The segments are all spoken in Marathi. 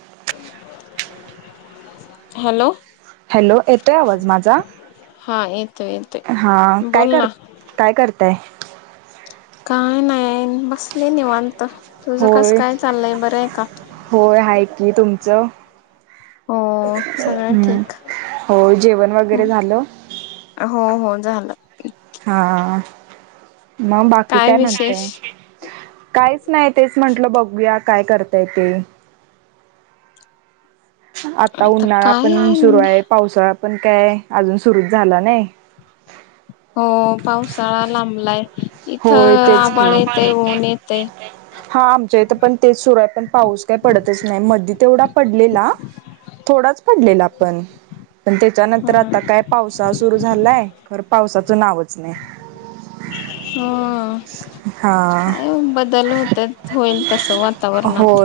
[unintelligible] हॅलो हॅलो येतोय आवाज माझा? हा येतोय येतोय हा काय बोल कर ना काय करताय? काय नाही, बसले निवांत. तुझं कस होय काय चाललय? बरंय का? होय आहे की तुमचं हो सगळं हम्म ठीक. हो जेवण वगैरे झालं हो हो झालं. हा मग बाकी काय म्हणतेय? काहीच नाही तेच म्हंटल बघूयात काय करताय ते? आता उन्हाळा पण सुरू आहे. पावसाळा पण काय, अजून सुरुच झालं नाही. हो पावसाळा लांबलाय. इथं होय तेच की, आबाळ आभाळ येते येतय ऊन येते येतय. हा आमच्या इथ पण तेच सुरू आहे पण पाऊस काही पडतच नाही. मधी तेवढा पडलेला, थोडाच पडलेला पण. पण हा त्याच्यानंतर आता काय, पावसाळा सुरू झालाय खर, पावसाचं नावच नाही. हा हा काय बदल होत होईल तस वातावरणात.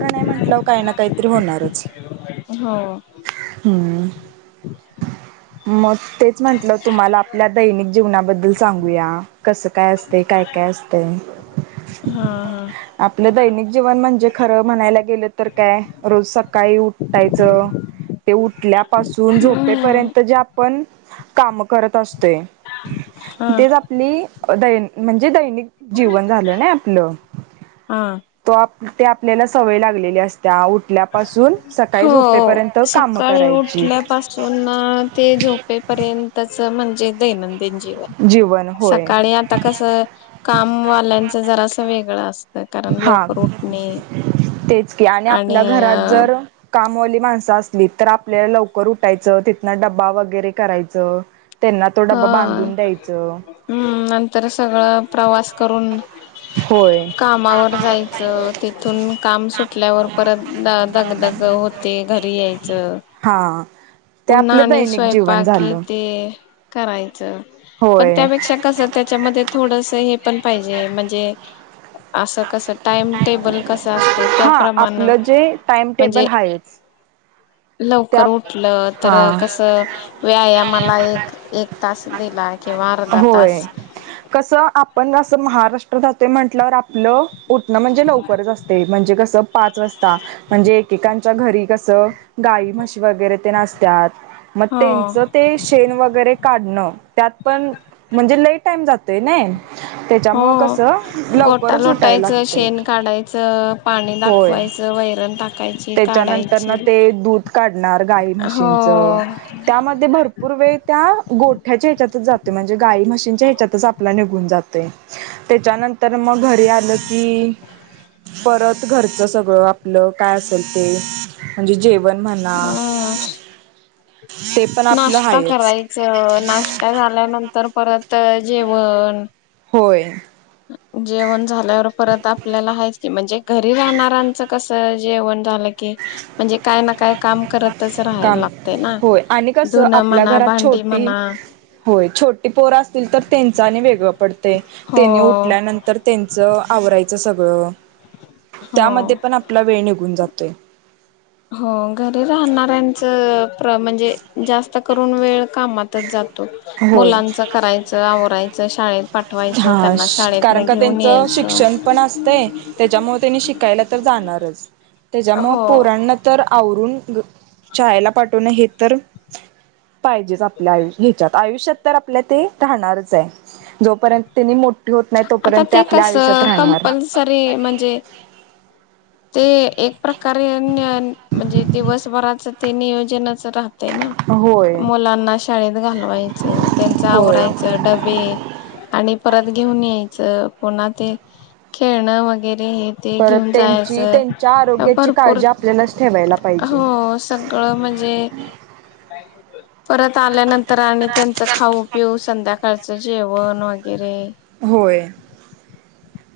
नाही म्हटलं काही ना काहीतरी होणारच. हो हम्म मग तेच म्हटलं तुम्हाला आपल्या दैनिक जीवनाबद्दल सांगूया. कसं काय असते काय काय असते हा हा आपलं दैनिक जीवन म्हणजे खरं म्हणायला गेलं तर काय रोज सकाळी उ उठायच ते उठल्यापासून हम्म झोपेपर्यंत जे. पण काम करत असतोय हा तेच आपली द म्हणजे दैनिक जीवन झालं ना आपलं हा तो ते आपल्याला सवय लागलेली असते. हो झोपेपर्यंत काम सकाळी करायची उठल्या पाासून ते झोपे पर्यंतच म्हणजे दैनंदिन जीवन जीवन होय सकाळी आता कस कामवाल्यांचं जरा अस वेगळं असतं. कारण हा लवकर उठणे तेच की आणि आपल्या घरात जर कामवाली माणसं असली तर आपल्याला लवकर उठायचं तिथनं डब्बा वगैरे करायचं. त्यांना तो हा डबा बांधून द्यायचं हम् नंतर सगळं प्रवास करून होय कामावर जायचं तेथून काम सुटल्यावर परत द दग दग होते घरी मग यायचं. हां पुन्हा आणि स्वयंपाक हे ते. करायचं पण होय त्यापेक्षा कसं त्याच्यामध्ये थोडस एक पण पाहिजे म्हणजे असं. कस टाइम टेबल कस असते हा त्याप्रमाण आपलं जे टाइम टेबल म्हणजे आहेच त्या लवकर उठलं तर हा कस व्यायामाला एक एक तास दिला किंवा अर्धा होय तास कसं पण असं महाराष्ट्र जाते म्हटल्यावर आपलं उठणं म्हणजे लवकरच असते म्हणजे कसं. पाच वाजता म्हणजे एकेकांच्या घरी कसं गाई, म्हशी वगैरे ते असतात. मग हो त्यांच ते शेण वगैरे काढण त्यात पण म्हणजे [unintelligible] टाइम जातोय नाही. हो गोटा उठायला लोटायचं, लागते शेण काढायचं, पाणी होय दाखवायचं. वैरण टाकायची, त्याच्यानंतर ना काढायची. ते दूध काढणार गाई हो. म्हशीच त्यामध्ये भरपूर वेळ त्या गोठ्याच्या ह्याच्यात म्हणजे गाय मशी ह्याच्यात आपला निघून जातंय त्याच्यानंतर मग घरी आलं. की परत घरच सगळं आपलं काय असेल ते म्हणजे जे जेवण म्हणा. ते पण आपलं नाष्टा हायच करायचं नाष्टा झाल्यानंतर परत तर जेवण. होय. जेवण झाल्यावर परत आपल्याला हयकी की म्हणजे घरी राहणाऱ्यांचं कस जेवण झालं की. म्हणजे काय ना काय काम करतच राहाय काम लागतंय. होय आणि कसं आपल्या घरात छोटी म्हणा होय छोटी पोर असतील तर त्यांचा आणि वेगळं पडतेय. हो त्यांनी उठल्यानंतर त्यांचं आवरायचं सगळं. हो त्यामध्ये पण आपला वेळ निघून जातोय. हो घरी राहणाऱ्यांच प्र म्हणजे जास्त करून वेळ कामात होय मुलांच करायच, आवरायचं, शाळेत पाठवायचं हा त्यांना शाळेत कारण न का घेऊन त्यांचं यायचं. शिक्षण पण असतंय त्याच्यामुळे त्यांनी शिकायला तर जाणारच. त्याच्या मुळ हो पोरांना तर आवरून शाळेला पाठवून हे तर पाहिजेच आपल्या आयुष्य ह्याच्यात. आयुष्यात तर आपल्या ते राहणारच आहे जोपर्यंत त्यांनी होत नाही आता तोपर्यंत ते आपल्या कस आयुष्यात राहणार कंपल्सरी म्हणजे ते एक प्रकारे म्हणजे दिवसभराच ते नियोजनच राहत ना होय मुलांना शाळेत घालवायचं त्यांच होय आवरायचं डबे आणि परत यच पुन्हा ते खेळण वगरे ते परत घेऊन त्यांची जायचं त्यांच्या आरोग्याची भरपूर काळजी आपल्यालाच ठेवायला पाहिजे हो सगळ ळ म्हणजे परत आल्यानंतर आणि त्यांचं खाऊ पिऊ संध्याकाळचं जेवण वगैरे. होय.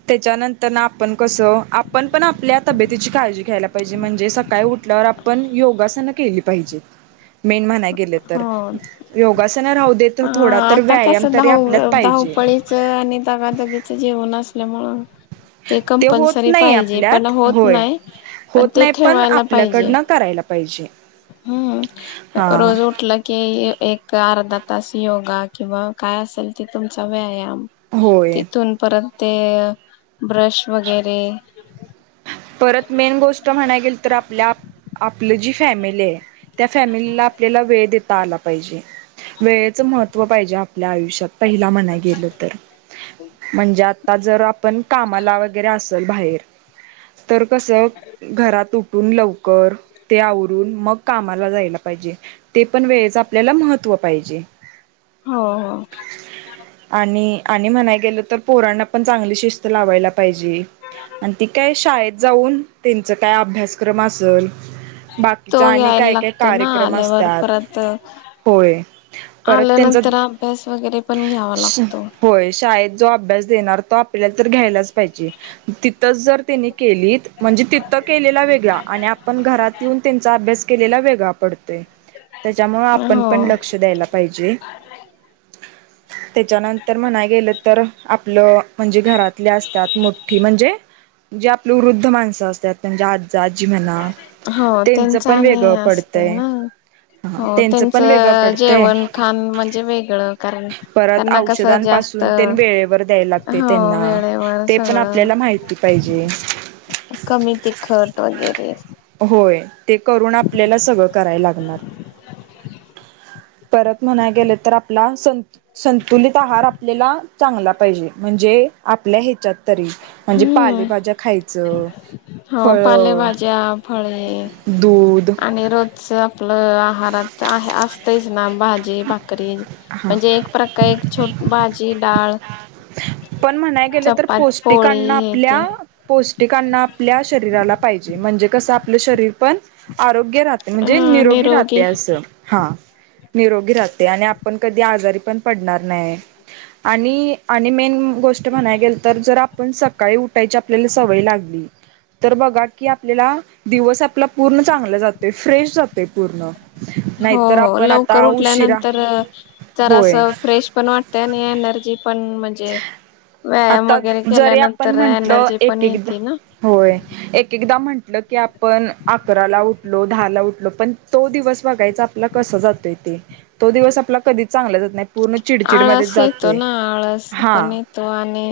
त्याच्यानंतरन आपण कसं आपण पण आपल्या तब्येतीची काळजी घ्यायला पाहिजे, म्हणजे सकाळी उ म्हंटल्यावर आपण योगासनं केली पाहिजेत मेन म्हणाय गेलं तर. हो योगासनं राहूदे तर हा थोडा तर व्यायाम तरी आपल्यात पाहिजे. ळीच आणि दगादगीच जीवन असल्यामूळं. ते होत कंपल्सरी नाही पाहिजे पण आपल्यात होत होय. नाही. पण होत ते नाही पण ठेवायला पाहिजे आपल्याकडनं करायला पाहिजे हम्म हा रोज उठला की एक अर्धा तास योगा किंवा काय असेल ते तुमचा व्यायाम. होय. तिथून परत ते ब्रश वगैरे. परत मेन गोष्ट म्हणाय गेलं तर आपल्या आपली जी फॅमिली आहे त्या फॅमिलीला आपल्याला वेळ देता आला पाहिजे. वेळेचं महत्त्व पाहिजे आपल्या आयुष्यात पहिला म्हणाय गेलं तर. म्हणजे आता जर आपण कामाला वगैरे असल बाहेर तर कसं घरात उठून लव कर ते आवरून मग कामाला जायला पाहिजे. ते पण वेळेच आपल्याला महत्त्व पाहिजे. [inaudible] हो हो. आणि आणि म्हणाय गेलं तर पोरांना पण चांगली शिस्त लावायला पाहिजे. आणि ती काय शाळेत जाऊन त्यांचं काय अभ्यासक्रम असल बाकीचा तो आणि घ्यायला काही काही लागतो ना कार्यक्रम आल्यावर असतात. परत होय परत त्याचं आल्यानंतर अभ्यास वगैरे पण घ्यावा लागतो होय, शाळेत जो अभ्यास आज देणार होतो आपल्याला तर घ्यायलाच पाहिजे. तिथंच जर त्यांनी केलीत. म्हणजे तिथं केलेला वेगळा. आणि आपण घरात येऊन त्यांचा अभ्यास केलेला वेगळा पडतोय. त्याच्यामुळे आपण हो पण लक्ष द्यायला पाहिजे. [inaudible] त्याच्यानंतर म्हणाय गेलं तर आपलं म्हणजे घरातल्या असतात. मोठी म्हणजे जे आपली वृद्ध माणसं असतात म्हणजे आ जा आजी म्हणा. हो त्यांच त्यांचा पण आणि वेगळं असते पडतंय. ना हा हो पण वेगळं त्यांचं पडतंय जेवण खाान म्हणजे वेगळं कारण त्यांना कसं जास्त सुन तेन वेळेवर द्याय लागते हो त्यांना वेळेवर ते पण सगळं आपल्याला माहिती पाहिजे. कमी तिखट वगैरे होय ते करून आपल्याला सगळं कराय लागणार. परत म्हणाय गेले तर आपला स संतुलित आहार आपल्याला चांगला पाहिजे. म्हणजे आपल्या ह्याच्यात तरी म्हणजे हम्म पालेभाज्या खाय हो पालेभाज्या फळे दूध आणि रोजचं आपलं आहारात आहे असतंयच ना. भाजी भाकरी हां म्हणजे एक प्रकार छट भाजी डा पण म्हणाय गेलं तर चपात पोस्ट पोळी पिकांना हे ते आपल्या पौष्टिकांना आपल्या शरीराला पाहिजे. म्हणजे कसं आपलं शरीर पण आरोग्य राहते. म्हणजे निरोगी राहते असं हा. निरोगी राहते आणि आपण कधी आजारी पण पडणार नाही. आणि आणि मेन गोष्ट म्हणाय गेलं तर जर आपण सकाळी उठ. ठायची आपल्याला सवय लागली. तर बघा की आपल्याला दिवस आपला पूर्ण चांगला जातोय फ्रेश जातोय पूर्ण... हो नाहीतर हो आपण लवकर आता उशिरा उठल्यानंतर जरा होय असं फ्रेश पण वाटतय आणि एनर्जी... पण म्हणजे... व्यायाम आता वगैरे जरी आपण केल्यानंतर म्हटलं एनर्जी एक पण एकदा येते ना. होय एक एक... एकदा म्हटलं की आपण अकराला उठलो दहा ला उठलो पण तो दिवस बघायचा आपला कसं... तो दिवस आपला कधी चांगला जात नाही. पूर्ण चिडचिडमध्येच आळस येतो जातोय ना आळस हा पण येतो आणि...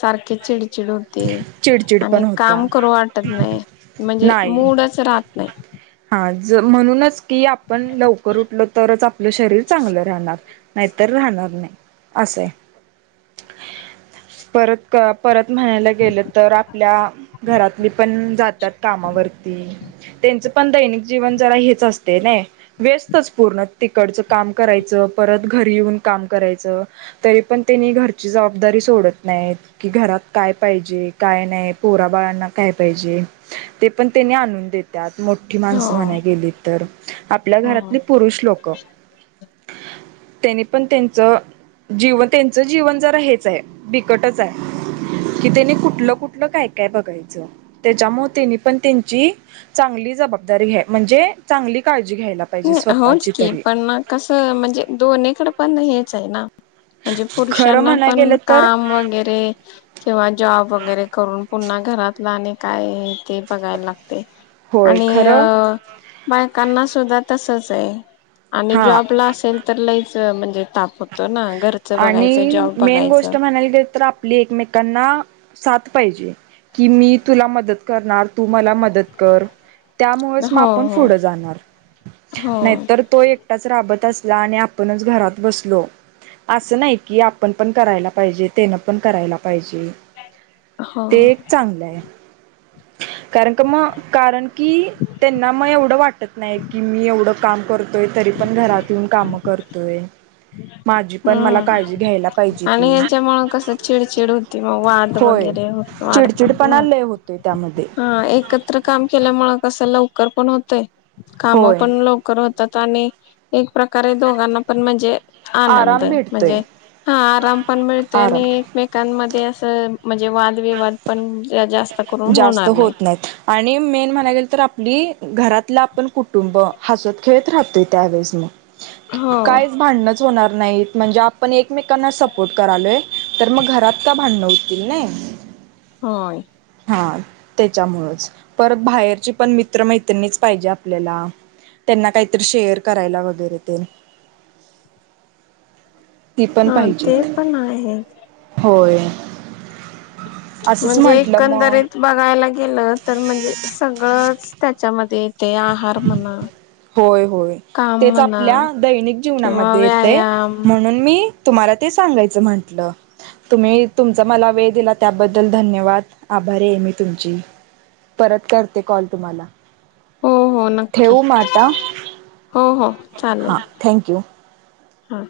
सारखे चिडचिड होते... चिडचिड पण आणि होत्या काम करू वाटत नाही म्हणजे नाही मूडच राहत नाही... हा म्हणूनच की आपण लवकर उठल तरच आपलं शरीर चांगलं राहणार... नाहीतर राहणार नाही असं परत परत.. म्हणायला गेलं तर आपल्या घरातली पण जातात कामावरती... त्यांचं पण दैनिक जीवन जरा हेच असते ना व्यस्तच पूर्ण तिकडचं काम करायचं.... परत घरी येऊन काम करायच ची जबाबदारी सोडत नाही की घरात काय पाहिजे काय नाही पोराबाळांना काय पाहिजे? ते पण त्याने आणून देतात. मोठी हो माणसं म्हणाय गेली तर आपल्या हो. घरातले पुरुष लोक... त्यांनी पण त्यांच जीव त्यांच जीवन जर.. हेच आहे बिकटच आहे.. कि त्यांनी कुठलं कुठलं काय काय बघायच त्याच्यामुळे त्यांनी पण त्यांची चांगली... जबाबदरी म्हणजे चांगली काळजी... घ्यायला पाहिजे होच स्वतःची की तरी पण कसं म्हणजे दोनकडे पण हेच आहे ना... ह म्हणजे पुरुषांना पण काम वगैरे किंवा जॉब वगैरे करून पुन्हा.. घरातलं आणि काय ते बघायला लागते होय आणि खरं अ... बायकांना सुद्धा तसच आहे आणि हा जॉब ला असेल तर लईच... म्हणजे ताप होतो ना... घरचं बघायचं आणि जॉब मेन बघायचं. गोष्ट म्हणायला गे तर आपली एकमेकांना... साथ पाहिजे कि मी तुला मदत करणार तू मला मदत कर. त्यामुळेच मग हो आपण हो पुढं जाणार हो नाहीतर तो एकटाच राबत अस. ला आणि आपणच घरात बसलो. असं नाही की आपण पण करायला पाहिजे तेनं पण करायलात. पाहिजे हो ते एक चांगलं आहे. कारण म कारण की त्यांना मग एवढं वाटत नाही की मी एवढं काम करतो. तोय तरी पण घरात येन काम करतोय. त्याची पण मला हम्म काळजी घ्यायला पाहिजे आणि की याच्यामुळ कसं चिडचिड होती मग वाद होय. वगैरे वाढतात ना. चिडचिडपणा लय होतेय. हा एकत्र काम केल्यामुळें कसं लवकर पण होतय. काम होय पण लवकर होतात आणि एक... प्रकारे दोघांना पण म्हणजे आनंद आराम भेटतोय म्हणजे हा आराम पण मिळते आराम आणि... एकमेकांमध्ये असं म्हणजे वादविवाद पण जास्त करून... जास्त होणार नाही होत नाहीत आणि मेन म्हणाय गेल तर आपली.. घरातलं आपण कुटुंब हसत खेळत राहतोय त्यावेळेस मग हो कायच भांड... होणार नाहीत म्हणजे आपण एकमेकांना सपोर्ट करालोय तर मग घरात का भांडवतील नाही... होय. हा त्याच्याम परत बाहेरची पण मित्र मैत्रिणीच पाहिजे आपल्याला त्यांना काहीतरी शेअर करायला वगैरे ते... ती पण हा पाहिजे ते पण आहे होय. असंच म्हणजे म्हंटलं मग एकंदरीत बघायला गेलं तर म्हणजे सगळंच. त्याच्यामध्ये ते आहार म्हणा. होय होय काम तेच म्हणा आपल्या दैनिक किंवा जीवनामध्ये येते व्यायाम म्हणून मी तुम्हाला ते सांगायचं म्हंटलं. तुम्ही तुमचा मला वेळ दिला त्याबद्दल धन्यवाद आभारी आहे मी तुमची परत करते कॉल तुम्हाला हो हो नक्की ठेऊ म आता. हो हो चालेल हां थँक्यू. हा.